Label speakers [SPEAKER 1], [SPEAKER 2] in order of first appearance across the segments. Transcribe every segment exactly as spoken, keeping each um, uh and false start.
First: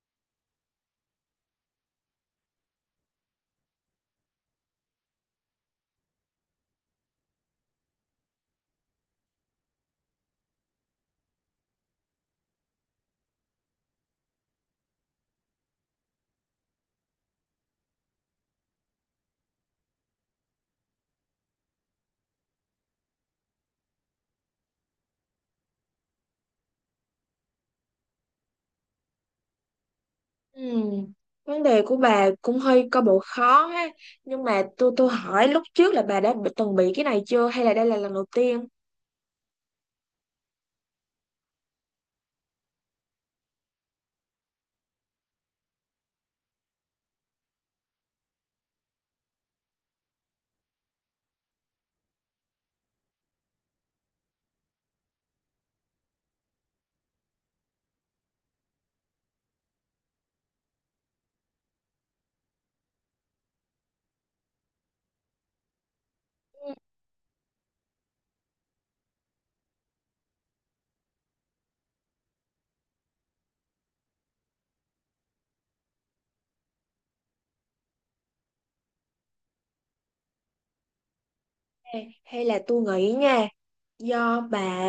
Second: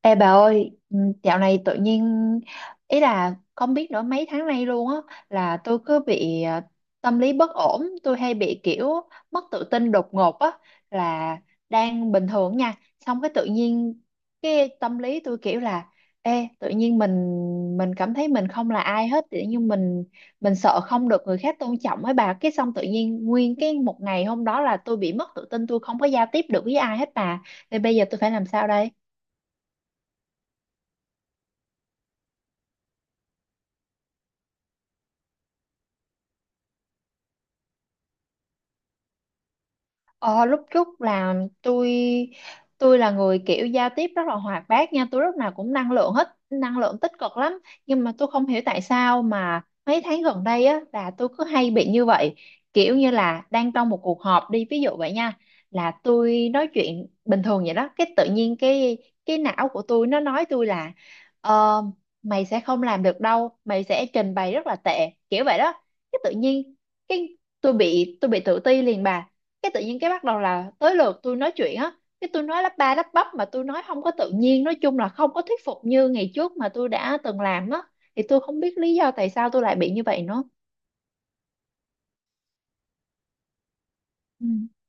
[SPEAKER 1] Ê bà ơi, ừ, dạo này tự nhiên ý là không biết nữa, mấy tháng nay luôn á là tôi cứ bị ờ, tâm lý bất ổn, tôi hay bị kiểu mất tự tin đột ngột á, là đang bình thường nha, xong cái tự nhiên cái tâm lý tôi kiểu là ê tự nhiên mình mình cảm thấy mình không là ai hết, tự nhiên mình mình sợ không được người khác tôn trọng ấy bà, cái xong tự nhiên nguyên cái một ngày hôm đó là tôi bị mất tự tin, tôi không có giao tiếp được với ai hết bà. Thì bây giờ tôi phải làm sao đây?
[SPEAKER 2] Ừ. Vấn đề của bà cũng hơi có bộ khó ha. Nhưng mà tôi tôi hỏi lúc trước là bà đã bị- từng bị cái này chưa hay là đây là lần đầu tiên?
[SPEAKER 1] Ờ, lúc trước là tôi tôi là người kiểu giao tiếp rất là hoạt bát nha, tôi lúc nào cũng năng lượng, hết năng lượng tích cực lắm, nhưng mà tôi không hiểu tại sao mà mấy tháng gần đây á là tôi cứ hay bị như vậy, kiểu như là đang trong một cuộc họp đi, ví dụ vậy nha, là tôi nói chuyện bình thường vậy đó, cái tự nhiên cái cái não của tôi nó nói tôi là ờ, mày sẽ không làm được đâu, mày sẽ trình bày rất là tệ kiểu vậy đó. Cái tự
[SPEAKER 2] Ừ.
[SPEAKER 1] nhiên cái tôi bị tôi bị tự ti liền bà, cái tự nhiên cái bắt đầu là tới lượt tôi nói chuyện á, cái tôi nói lắp ba lắp bắp mà tôi nói không có tự nhiên, nói chung là không có thuyết phục như ngày trước mà tôi đã từng làm á. Thì tôi không biết lý do tại sao tôi lại bị như vậy nữa.
[SPEAKER 2] Hay hay là tôi nghĩ nha, do
[SPEAKER 1] Ừ.
[SPEAKER 2] bà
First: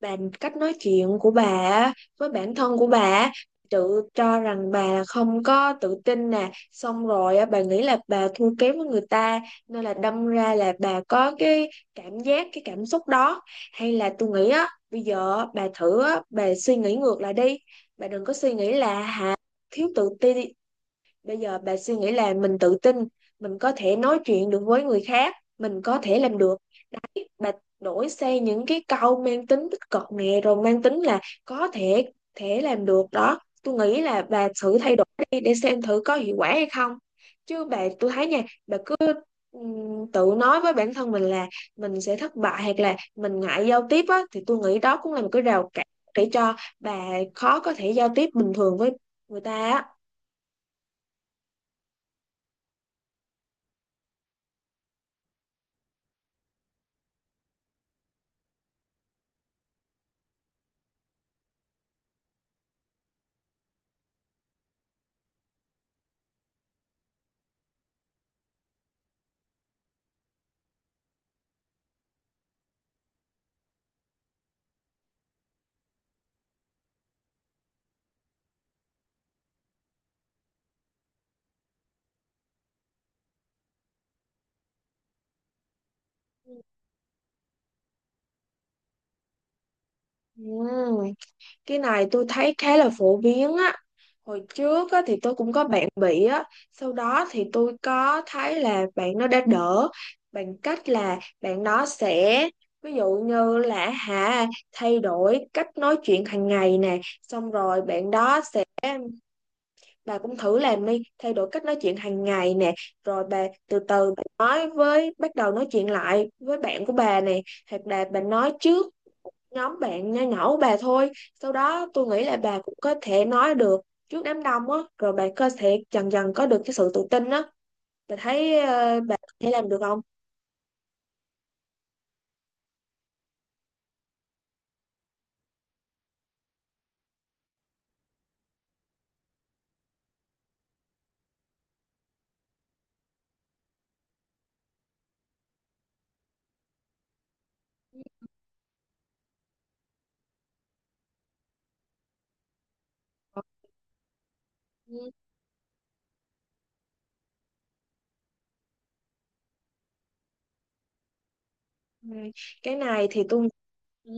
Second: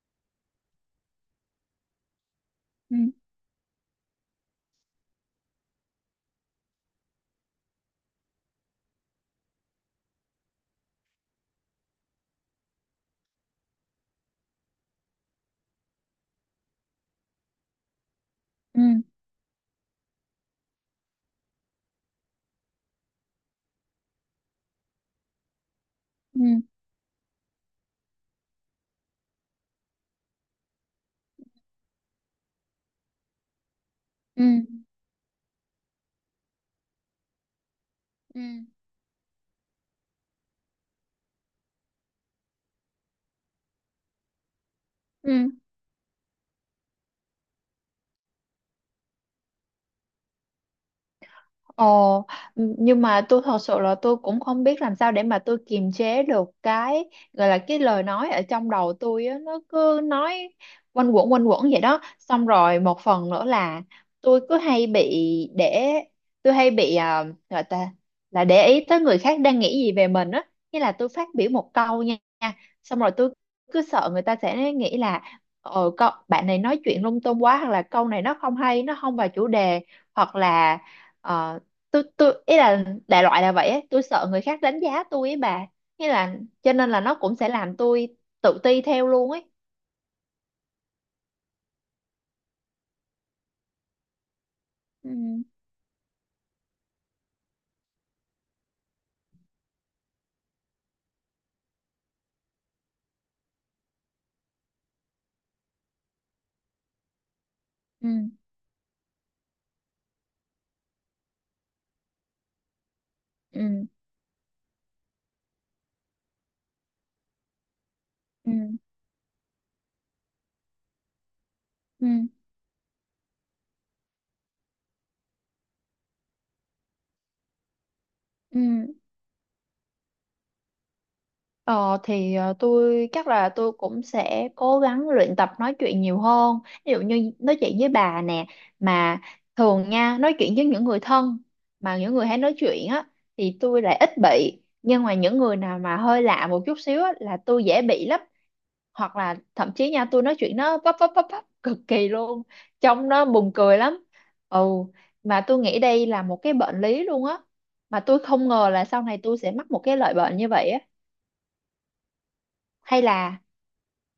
[SPEAKER 2] bà cách nói chuyện của bà với bản thân của
[SPEAKER 1] Ừ.
[SPEAKER 2] bà tự cho rằng bà không có tự tin nè, xong rồi á, bà nghĩ là bà thua kém với người ta, nên là đâm ra là bà có cái cảm giác, cái cảm xúc đó. Hay là tôi nghĩ á, bây giờ á, bà thử á, bà suy nghĩ ngược lại đi. Bà đừng có suy nghĩ
[SPEAKER 1] Ừ.
[SPEAKER 2] là hả, thiếu tự tin. Bây giờ bà suy nghĩ là mình tự tin, mình có thể nói chuyện được với người khác, mình có thể làm được.
[SPEAKER 1] Ừ.
[SPEAKER 2] Bà đổi sang những cái câu mang tính tích cực nè, rồi mang tính là có thể thể làm được đó. Tôi nghĩ là
[SPEAKER 1] Ừ.
[SPEAKER 2] bà thử thay đổi đi để xem thử có hiệu quả hay không. Chứ bà, tôi thấy
[SPEAKER 1] Ừ.
[SPEAKER 2] nha, bà cứ ừm, tự nói với bản thân mình là mình sẽ thất bại, hoặc là mình ngại giao tiếp á, thì tôi nghĩ đó cũng là một
[SPEAKER 1] Ừ.
[SPEAKER 2] cái rào cản để cho bà khó có thể giao tiếp bình thường với người ta á.
[SPEAKER 1] Ồ, nhưng mà tôi thật sự là tôi cũng không biết làm sao để mà tôi kiềm chế được cái gọi là cái lời nói ở trong đầu tôi á, nó cứ nói quanh quẩn quanh quẩn vậy đó. Xong rồi một phần nữa là tôi cứ hay bị để tôi hay bị à, gọi ta là để ý tới người khác đang nghĩ gì về mình á, nghĩa là tôi phát biểu một câu nha, xong rồi tôi cứ sợ người ta sẽ nghĩ là ờ cậu bạn này nói chuyện lung tung quá, hoặc là câu này nó không hay, nó không vào chủ đề, hoặc là ờ, tôi tôi ý là đại loại là vậy ấy. Tôi sợ người khác đánh giá tôi ấy bà, nghĩa là cho nên là nó cũng sẽ làm tôi tự ti theo luôn ấy.
[SPEAKER 2] Ừm, cái này tôi thấy khá là phổ biến á. Hồi trước á,
[SPEAKER 1] Ừ.
[SPEAKER 2] thì tôi cũng có bạn bị á, sau đó thì tôi có thấy là bạn nó đã đỡ, bằng cách là bạn nó sẽ, ví dụ như là hả, thay đổi cách nói chuyện hàng ngày nè, xong rồi
[SPEAKER 1] Ừ.
[SPEAKER 2] bạn đó sẽ, bà cũng thử làm đi, thay đổi cách nói chuyện hàng ngày nè, rồi bà từ
[SPEAKER 1] Ừ.
[SPEAKER 2] từ bà nói với bắt đầu nói chuyện lại với bạn của bà nè, hoặc là bà
[SPEAKER 1] Ừ.
[SPEAKER 2] nói trước nhóm bạn nho nhỏ của bà thôi, sau đó tôi
[SPEAKER 1] Ừ.
[SPEAKER 2] nghĩ là bà cũng có thể nói được trước đám đông á, rồi bà có thể dần dần có được cái sự tự tin á. Bà thấy
[SPEAKER 1] Ừ.
[SPEAKER 2] ờ, bà có thể làm được không?
[SPEAKER 1] Ờ, thì ờ, tôi chắc là tôi cũng sẽ cố gắng luyện tập nói chuyện nhiều hơn, ví dụ như nói chuyện với bà nè, mà thường nha nói chuyện với những người thân, mà những người hay nói chuyện á thì tôi lại ít bị, nhưng mà những người nào mà hơi lạ một chút xíu á là tôi dễ bị lắm. Hoặc là thậm chí nha tôi nói chuyện nó vấp vấp vấp vấp cực kỳ luôn, trông nó buồn cười lắm. Ừ, mà tôi nghĩ đây là một cái bệnh lý luôn á, mà tôi không ngờ là sau này tôi sẽ mắc một cái loại bệnh như vậy á.
[SPEAKER 2] Ừ. Cái
[SPEAKER 1] hay
[SPEAKER 2] này thì
[SPEAKER 1] là
[SPEAKER 2] tôi, ừ,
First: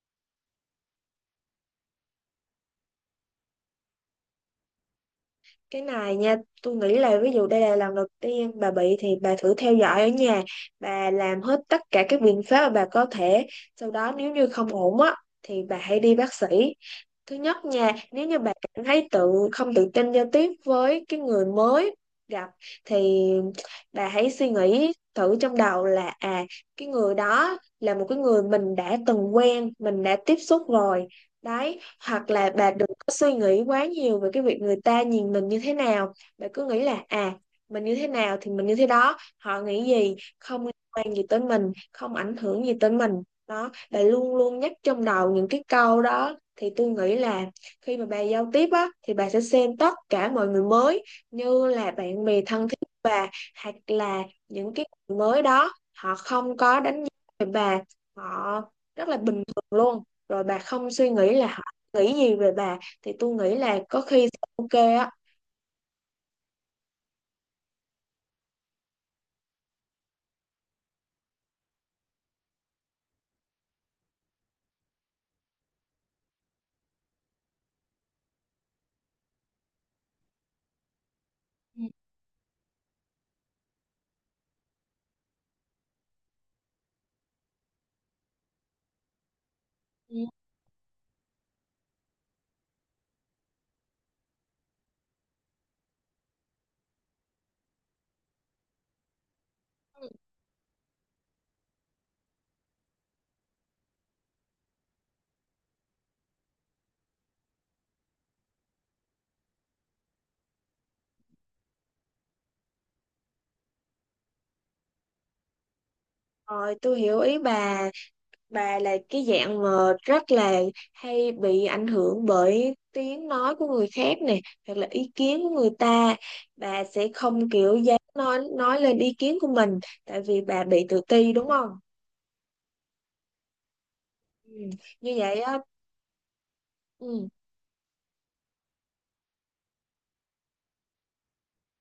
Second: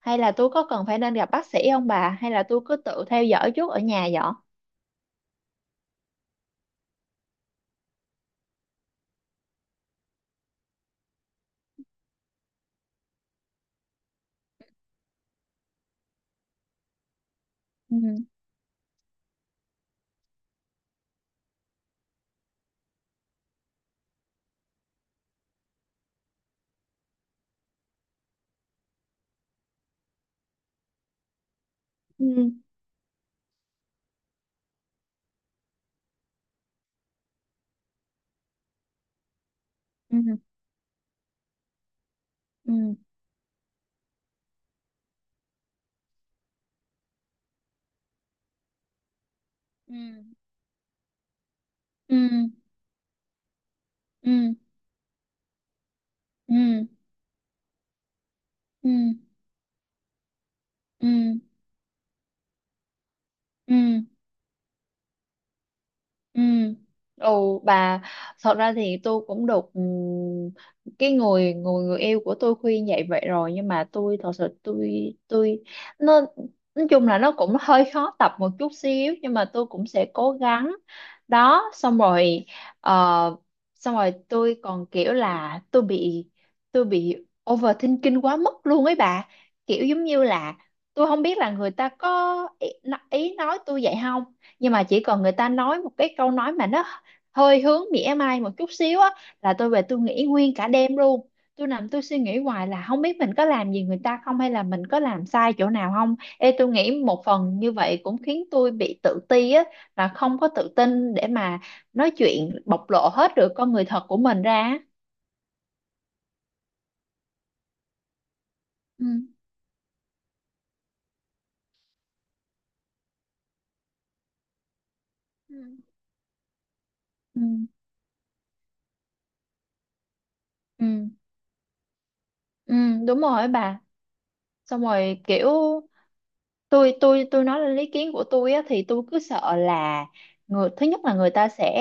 [SPEAKER 1] hay là tôi có cần phải nên gặp bác sĩ không bà, hay là tôi cứ tự theo dõi trước ở nhà vậy?
[SPEAKER 2] cái này nha, tôi nghĩ là ví dụ đây là lần đầu tiên bà bị thì bà thử theo dõi ở nhà, bà làm hết tất cả các biện pháp mà bà có thể, sau đó nếu như không ổn á thì bà hãy đi bác sĩ. Thứ nhất nha,
[SPEAKER 1] Ừ.
[SPEAKER 2] nếu như bạn cảm thấy tự không tự tin giao tiếp với cái người mới gặp, thì bà hãy suy nghĩ thử trong đầu là à, cái người đó là một cái người mình đã từng quen, mình đã tiếp xúc rồi. Đấy, hoặc là
[SPEAKER 1] Ừ.
[SPEAKER 2] bà đừng có suy nghĩ quá nhiều về cái việc người ta nhìn mình như thế nào. Bà cứ nghĩ là à, mình như thế nào thì mình như thế đó, họ nghĩ gì
[SPEAKER 1] Ừ.
[SPEAKER 2] không liên quan gì tới mình, không ảnh hưởng gì
[SPEAKER 1] Ừ.
[SPEAKER 2] tới mình. Đó, bà luôn luôn nhắc trong đầu những cái câu đó, thì tôi nghĩ là khi mà bà giao tiếp á, thì bà sẽ xem tất
[SPEAKER 1] Ừ.
[SPEAKER 2] cả mọi người mới như là
[SPEAKER 1] Ừ.
[SPEAKER 2] bạn bè thân thiết của bà, hoặc là
[SPEAKER 1] Ừ.
[SPEAKER 2] những cái người mới đó họ không có
[SPEAKER 1] Ừ.
[SPEAKER 2] đánh giá về bà, họ
[SPEAKER 1] Ừ.
[SPEAKER 2] rất là bình thường luôn, rồi bà không
[SPEAKER 1] Ừ.
[SPEAKER 2] suy nghĩ là họ nghĩ gì về bà, thì tôi nghĩ
[SPEAKER 1] Ừ.
[SPEAKER 2] là có khi sẽ ok á.
[SPEAKER 1] Ừ. Ồ bà, thật ra thì tôi cũng được ừm, cái người người người yêu của tôi khuyên dạy vậy rồi, nhưng mà tôi thật sự tôi tôi nó nói chung là nó cũng hơi khó tập một chút xíu, nhưng mà tôi cũng sẽ cố gắng. Đó xong rồi ờ, xong rồi tôi còn kiểu là tôi bị tôi bị overthinking quá mức luôn ấy bà, kiểu giống
[SPEAKER 2] Ừ.
[SPEAKER 1] như là tôi không biết là người ta có ý, ý nói tôi vậy không. Nhưng mà chỉ cần người ta nói một cái câu nói mà nó hơi hướng mỉa mai một chút xíu á là tôi về tôi nghĩ nguyên cả đêm luôn, tôi nằm tôi suy nghĩ hoài là không biết mình có làm gì người ta không, hay là mình có làm sai chỗ nào không. Ê, tôi nghĩ một phần như vậy cũng khiến tôi bị tự ti á, là không có tự tin để mà nói chuyện bộc lộ hết được con người thật của mình ra á.
[SPEAKER 2] Rồi tôi hiểu ý bà. Bà là
[SPEAKER 1] Ừ.
[SPEAKER 2] cái dạng mà rất là hay bị ảnh hưởng bởi tiếng nói của người khác nè, hoặc là ý kiến của
[SPEAKER 1] Ừ.
[SPEAKER 2] người ta. Bà sẽ
[SPEAKER 1] Ừ,
[SPEAKER 2] không kiểu dám nói nói lên ý kiến của mình tại vì bà bị tự
[SPEAKER 1] ừ,
[SPEAKER 2] ti, đúng không?
[SPEAKER 1] ừ, đúng rồi bà,
[SPEAKER 2] Ừ,
[SPEAKER 1] xong
[SPEAKER 2] như
[SPEAKER 1] rồi
[SPEAKER 2] vậy
[SPEAKER 1] kiểu
[SPEAKER 2] á.
[SPEAKER 1] tôi
[SPEAKER 2] Ừ.
[SPEAKER 1] tôi tôi nói lên ý kiến của tôi á thì tôi cứ sợ là người thứ nhất là người ta sẽ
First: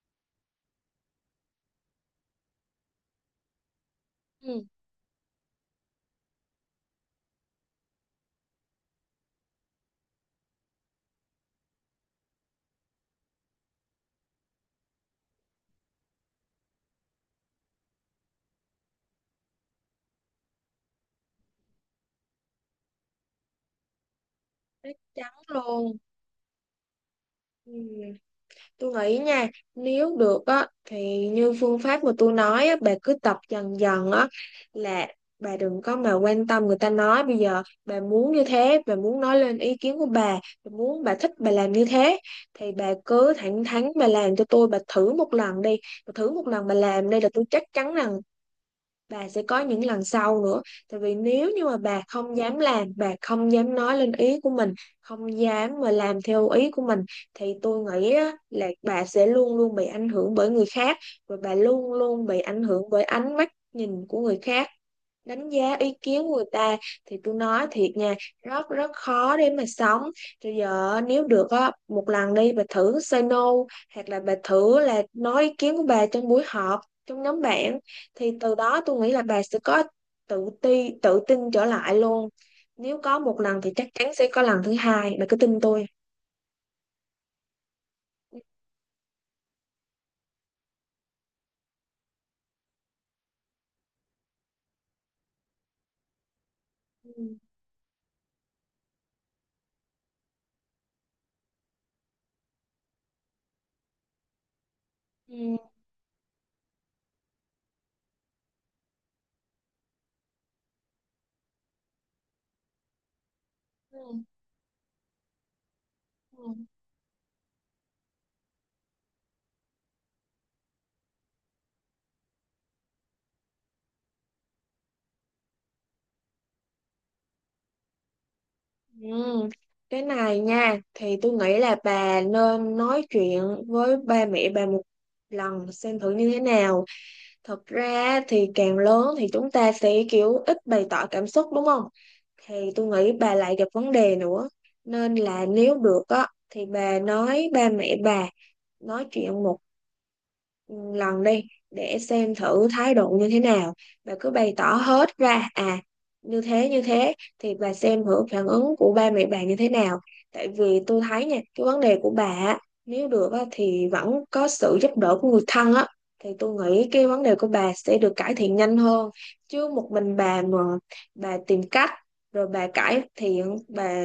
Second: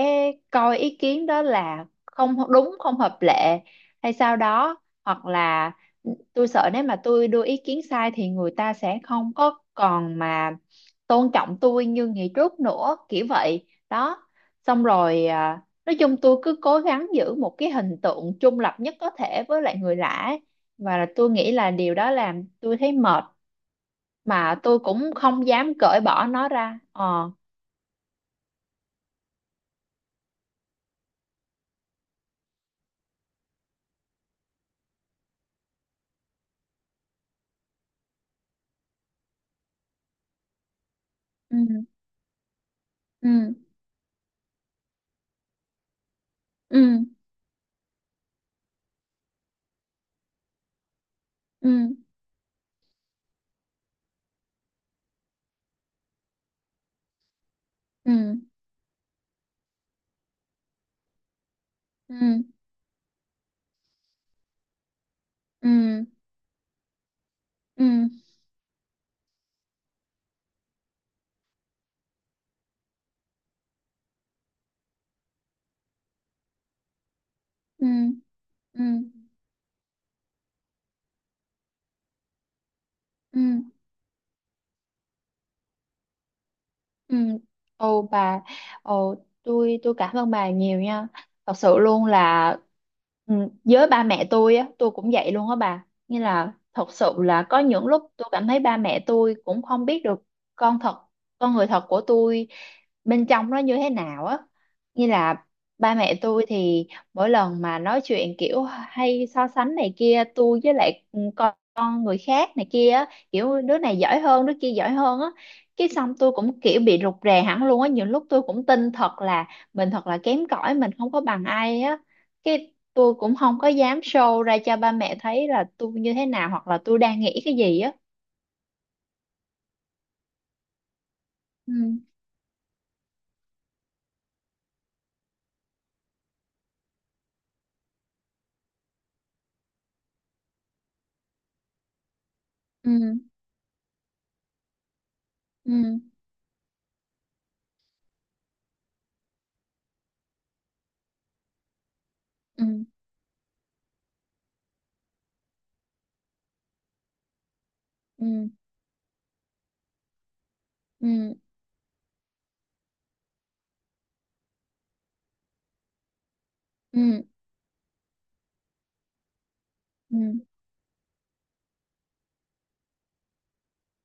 [SPEAKER 1] coi ý kiến đó là không đúng không hợp lệ hay sao
[SPEAKER 2] Ừ,
[SPEAKER 1] đó, hoặc là ừ, tôi sợ nếu mà tôi đưa ý kiến sai thì người ta sẽ không có còn mà tôn trọng tôi như ngày trước nữa kiểu vậy đó. Xong rồi à, nói chung tôi cứ cố gắng giữ một cái hình tượng trung lập nhất có thể với lại người lạ ấy. Và tôi nghĩ là điều đó làm tôi thấy mệt, mà tôi
[SPEAKER 2] chắc
[SPEAKER 1] cũng
[SPEAKER 2] chắn
[SPEAKER 1] không dám
[SPEAKER 2] luôn.
[SPEAKER 1] cởi bỏ nó ra ờ
[SPEAKER 2] Ừ. Tôi nghĩ nha, nếu được á thì như phương pháp mà tôi nói á, bà cứ tập dần dần á, là bà đừng có mà quan tâm người ta nói. Bây giờ bà muốn như thế, bà muốn nói lên ý kiến của bà, bà muốn bà thích bà
[SPEAKER 1] ừ.
[SPEAKER 2] làm như thế, thì bà cứ
[SPEAKER 1] Ừ.
[SPEAKER 2] thẳng thắn bà làm cho tôi, bà thử một lần đi, bà thử một lần bà
[SPEAKER 1] Ừ.
[SPEAKER 2] làm đi, là tôi chắc chắn rằng bà sẽ có những lần sau nữa. Tại vì nếu như
[SPEAKER 1] Ừ.
[SPEAKER 2] mà bà không dám làm, bà không dám nói lên ý của mình, không dám mà làm theo ý của mình, thì tôi nghĩ
[SPEAKER 1] Ừ.
[SPEAKER 2] á, là bà sẽ luôn luôn bị ảnh hưởng bởi người khác, và bà luôn luôn bị
[SPEAKER 1] Ừ.
[SPEAKER 2] ảnh hưởng bởi ánh mắt nhìn của người khác, đánh giá ý
[SPEAKER 1] Ừ.
[SPEAKER 2] kiến của người ta, thì tôi nói thiệt
[SPEAKER 1] Ừ.
[SPEAKER 2] nha, rất rất khó để mà sống. Rồi giờ nếu được á, một lần đi bà thử say no, hoặc là bà thử là nói ý kiến của bà trong buổi họp, trong nhóm bạn,
[SPEAKER 1] Ừ.
[SPEAKER 2] thì từ
[SPEAKER 1] Ừ.
[SPEAKER 2] đó
[SPEAKER 1] Ừ.
[SPEAKER 2] tôi nghĩ là bà sẽ có tự ti, tự tin trở lại luôn. Nếu có một
[SPEAKER 1] Ừ.
[SPEAKER 2] lần thì chắc chắn sẽ có lần thứ hai, bà cứ tin tôi.
[SPEAKER 1] Ừ. Ồ bà, ồ tôi tôi cảm ơn bà nhiều nha. Thật sự luôn là, ừ, với ba mẹ tôi á, tôi cũng vậy luôn á bà. Như là thật
[SPEAKER 2] Ừ.
[SPEAKER 1] sự là có những lúc tôi cảm thấy ba mẹ tôi cũng không biết được con thật, con người thật của tôi bên trong nó như thế nào á. Như là
[SPEAKER 2] Ừ.
[SPEAKER 1] ba mẹ tôi thì mỗi lần mà nói chuyện kiểu hay so sánh này kia, tôi với lại con, con người khác này kia á, kiểu đứa này
[SPEAKER 2] Ừ.
[SPEAKER 1] giỏi hơn, đứa kia giỏi hơn á. Cái xong tôi
[SPEAKER 2] Ừ.
[SPEAKER 1] cũng kiểu bị rụt rè hẳn luôn á, nhiều lúc tôi cũng tin thật là mình thật là kém cỏi, mình không có bằng ai á. Cái tôi cũng không có dám show ra cho ba mẹ thấy là tôi như thế nào hoặc là tôi đang nghĩ cái gì á.
[SPEAKER 2] Ừ. Cái này nha, thì tôi nghĩ là
[SPEAKER 1] Ừ.
[SPEAKER 2] bà nên nói chuyện với ba mẹ bà một lần xem thử như thế nào. Thật ra thì càng lớn thì chúng ta sẽ kiểu ít bày tỏ cảm xúc, đúng không? Thì tôi
[SPEAKER 1] Ừ.
[SPEAKER 2] nghĩ bà lại gặp vấn đề nữa, nên là nếu
[SPEAKER 1] Ừ.
[SPEAKER 2] được á, thì bà nói ba mẹ bà nói chuyện một lần đi, để xem
[SPEAKER 1] Ừ.
[SPEAKER 2] thử thái độ như thế nào, và cứ bày tỏ hết ra à, như thế như thế, thì bà xem thử phản
[SPEAKER 1] Ừ.
[SPEAKER 2] ứng của ba mẹ bà như thế nào. Tại vì tôi thấy
[SPEAKER 1] Ừ.
[SPEAKER 2] nha, cái vấn đề của bà á, nếu được á, thì vẫn có sự giúp đỡ của người thân á, thì tôi nghĩ cái
[SPEAKER 1] Ừ.
[SPEAKER 2] vấn đề của bà sẽ được cải thiện nhanh hơn. Chứ một mình bà
[SPEAKER 1] Ừ.
[SPEAKER 2] mà bà tìm cách, rồi bà cải thiện bà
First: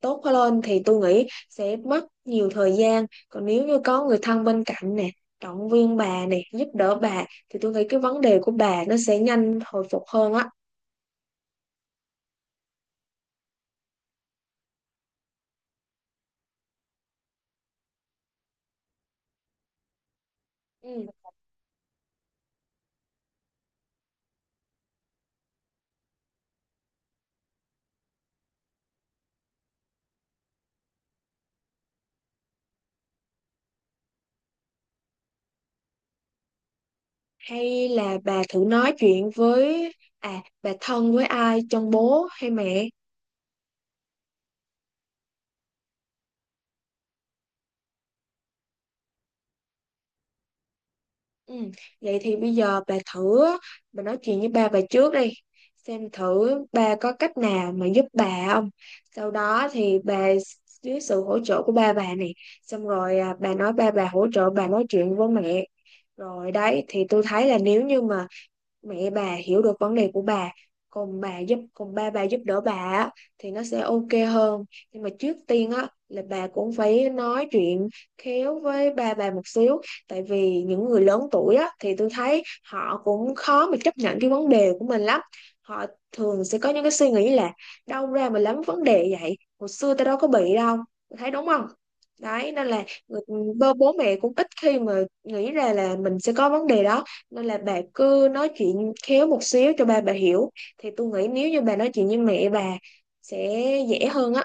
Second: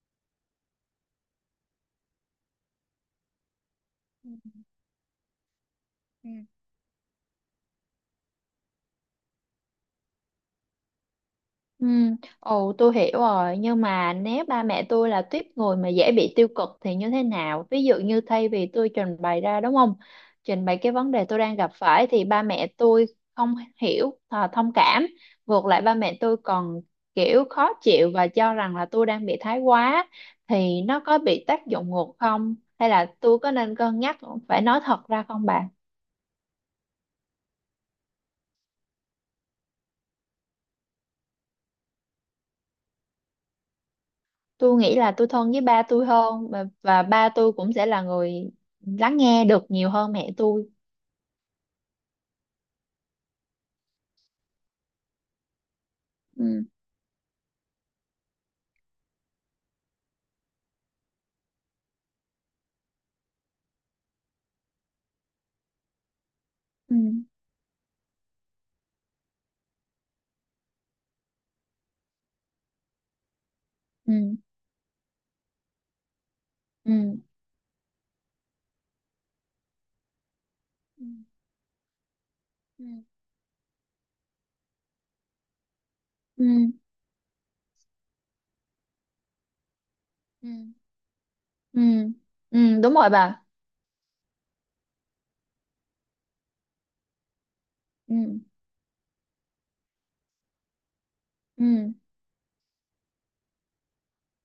[SPEAKER 2] tốt lên, thì tôi nghĩ sẽ mất nhiều thời gian. Còn nếu như có người thân
[SPEAKER 1] Ừ.
[SPEAKER 2] bên cạnh nè, động viên bà
[SPEAKER 1] Ừ.
[SPEAKER 2] này, giúp đỡ bà, thì tôi nghĩ cái vấn đề của bà nó sẽ nhanh hồi phục hơn á.
[SPEAKER 1] Ừ, ồ tôi hiểu rồi, nhưng mà nếu ba mẹ tôi là tuýp người mà dễ bị tiêu cực thì như thế nào? Ví dụ như thay vì tôi trình bày ra đúng không? Trình bày cái
[SPEAKER 2] Ừ.
[SPEAKER 1] vấn đề tôi đang gặp phải thì ba mẹ tôi không hiểu, à, thông cảm, ngược lại ba mẹ tôi còn kiểu khó chịu và cho rằng là tôi đang bị thái quá, thì nó có bị tác dụng ngược không? Hay là tôi có nên cân nhắc phải nói thật ra không bà?
[SPEAKER 2] Hay là bà thử nói chuyện với à bà thân với ai trong bố hay mẹ?
[SPEAKER 1] Tôi nghĩ là tôi thân với ba tôi hơn, và, và ba tôi cũng sẽ là người lắng nghe được nhiều hơn mẹ tôi.
[SPEAKER 2] Ừ. Vậy thì bây giờ bà thử, bà nói chuyện với ba bà trước đi, xem thử
[SPEAKER 1] Ừ.
[SPEAKER 2] ba có cách nào mà giúp bà không, sau đó thì bà dưới sự hỗ trợ của ba bà này, xong rồi à, bà nói ba bà hỗ trợ bà nói chuyện với mẹ. Rồi đấy,
[SPEAKER 1] Ừ.
[SPEAKER 2] thì tôi thấy là nếu như mà mẹ bà hiểu được vấn đề của bà, còn bà giúp, còn ba bà giúp đỡ bà á, thì nó sẽ ok
[SPEAKER 1] Ừ.
[SPEAKER 2] hơn. Nhưng mà trước tiên á, là bà cũng phải
[SPEAKER 1] Ừ.
[SPEAKER 2] nói chuyện khéo với ba bà một xíu, tại vì những người
[SPEAKER 1] Ừ.
[SPEAKER 2] lớn tuổi á, thì tôi thấy
[SPEAKER 1] Ừ.
[SPEAKER 2] họ cũng khó mà chấp nhận cái vấn đề của mình lắm. Họ thường
[SPEAKER 1] Ừ.
[SPEAKER 2] sẽ có những cái suy nghĩ là đâu ra mà lắm vấn đề vậy, hồi xưa tao đâu có
[SPEAKER 1] Ừ.
[SPEAKER 2] bị đâu. Tôi thấy đúng không?
[SPEAKER 1] Ừ.
[SPEAKER 2] Đấy, nên
[SPEAKER 1] Ừ,
[SPEAKER 2] là
[SPEAKER 1] đúng rồi
[SPEAKER 2] người,
[SPEAKER 1] bà.
[SPEAKER 2] bố bố mẹ cũng ít khi mà nghĩ ra là mình sẽ có vấn đề đó, nên là bà
[SPEAKER 1] Ừ.
[SPEAKER 2] cứ nói chuyện khéo một xíu cho ba bà hiểu, thì tôi nghĩ nếu như bà nói
[SPEAKER 1] Ừ.
[SPEAKER 2] chuyện với mẹ bà sẽ dễ hơn á.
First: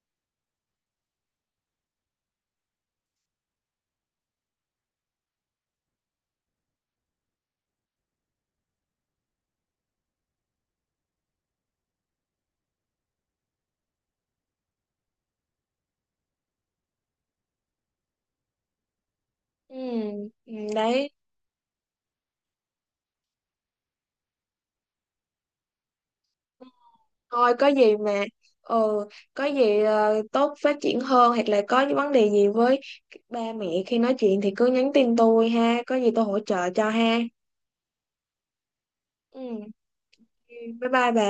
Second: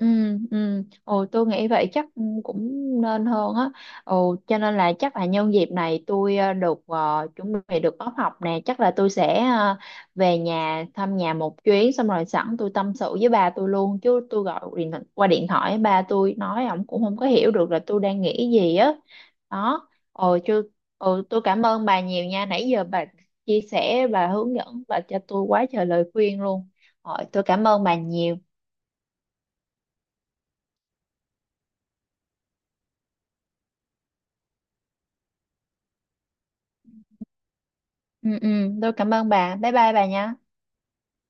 [SPEAKER 1] Ừ, ừ. Ồ, tôi nghĩ vậy chắc cũng nên hơn á. Ồ, cho nên là chắc là nhân dịp này tôi ờ, được ờ, chuẩn bị được off học nè, chắc là tôi sẽ ờ, về nhà thăm nhà một chuyến, xong rồi sẵn tôi tâm sự với ba tôi luôn, chứ tôi gọi điện qua điện thoại ba tôi nói, ổng cũng không có hiểu được là tôi đang nghĩ gì á.
[SPEAKER 2] Ừ,
[SPEAKER 1] Đó. Ồ,
[SPEAKER 2] ừ,
[SPEAKER 1] chứ
[SPEAKER 2] đấy,
[SPEAKER 1] ồ, tôi cảm ơn bà nhiều nha. Nãy giờ bà chia sẻ, bà hướng dẫn, bà cho tôi quá trời lời khuyên luôn. Ồ, tôi
[SPEAKER 2] thôi
[SPEAKER 1] cảm
[SPEAKER 2] có
[SPEAKER 1] ơn bà
[SPEAKER 2] gì mà,
[SPEAKER 1] nhiều.
[SPEAKER 2] ừ, có gì ờ, tốt phát triển hơn, hoặc là có những vấn đề gì với ba mẹ khi nói chuyện thì cứ nhắn tin tôi ha, có gì tôi hỗ trợ cho ha.
[SPEAKER 1] Ừ. Ừ. Tôi cảm ơn bà,
[SPEAKER 2] Ừ,
[SPEAKER 1] bye bye bà nhé.
[SPEAKER 2] bye bye bà.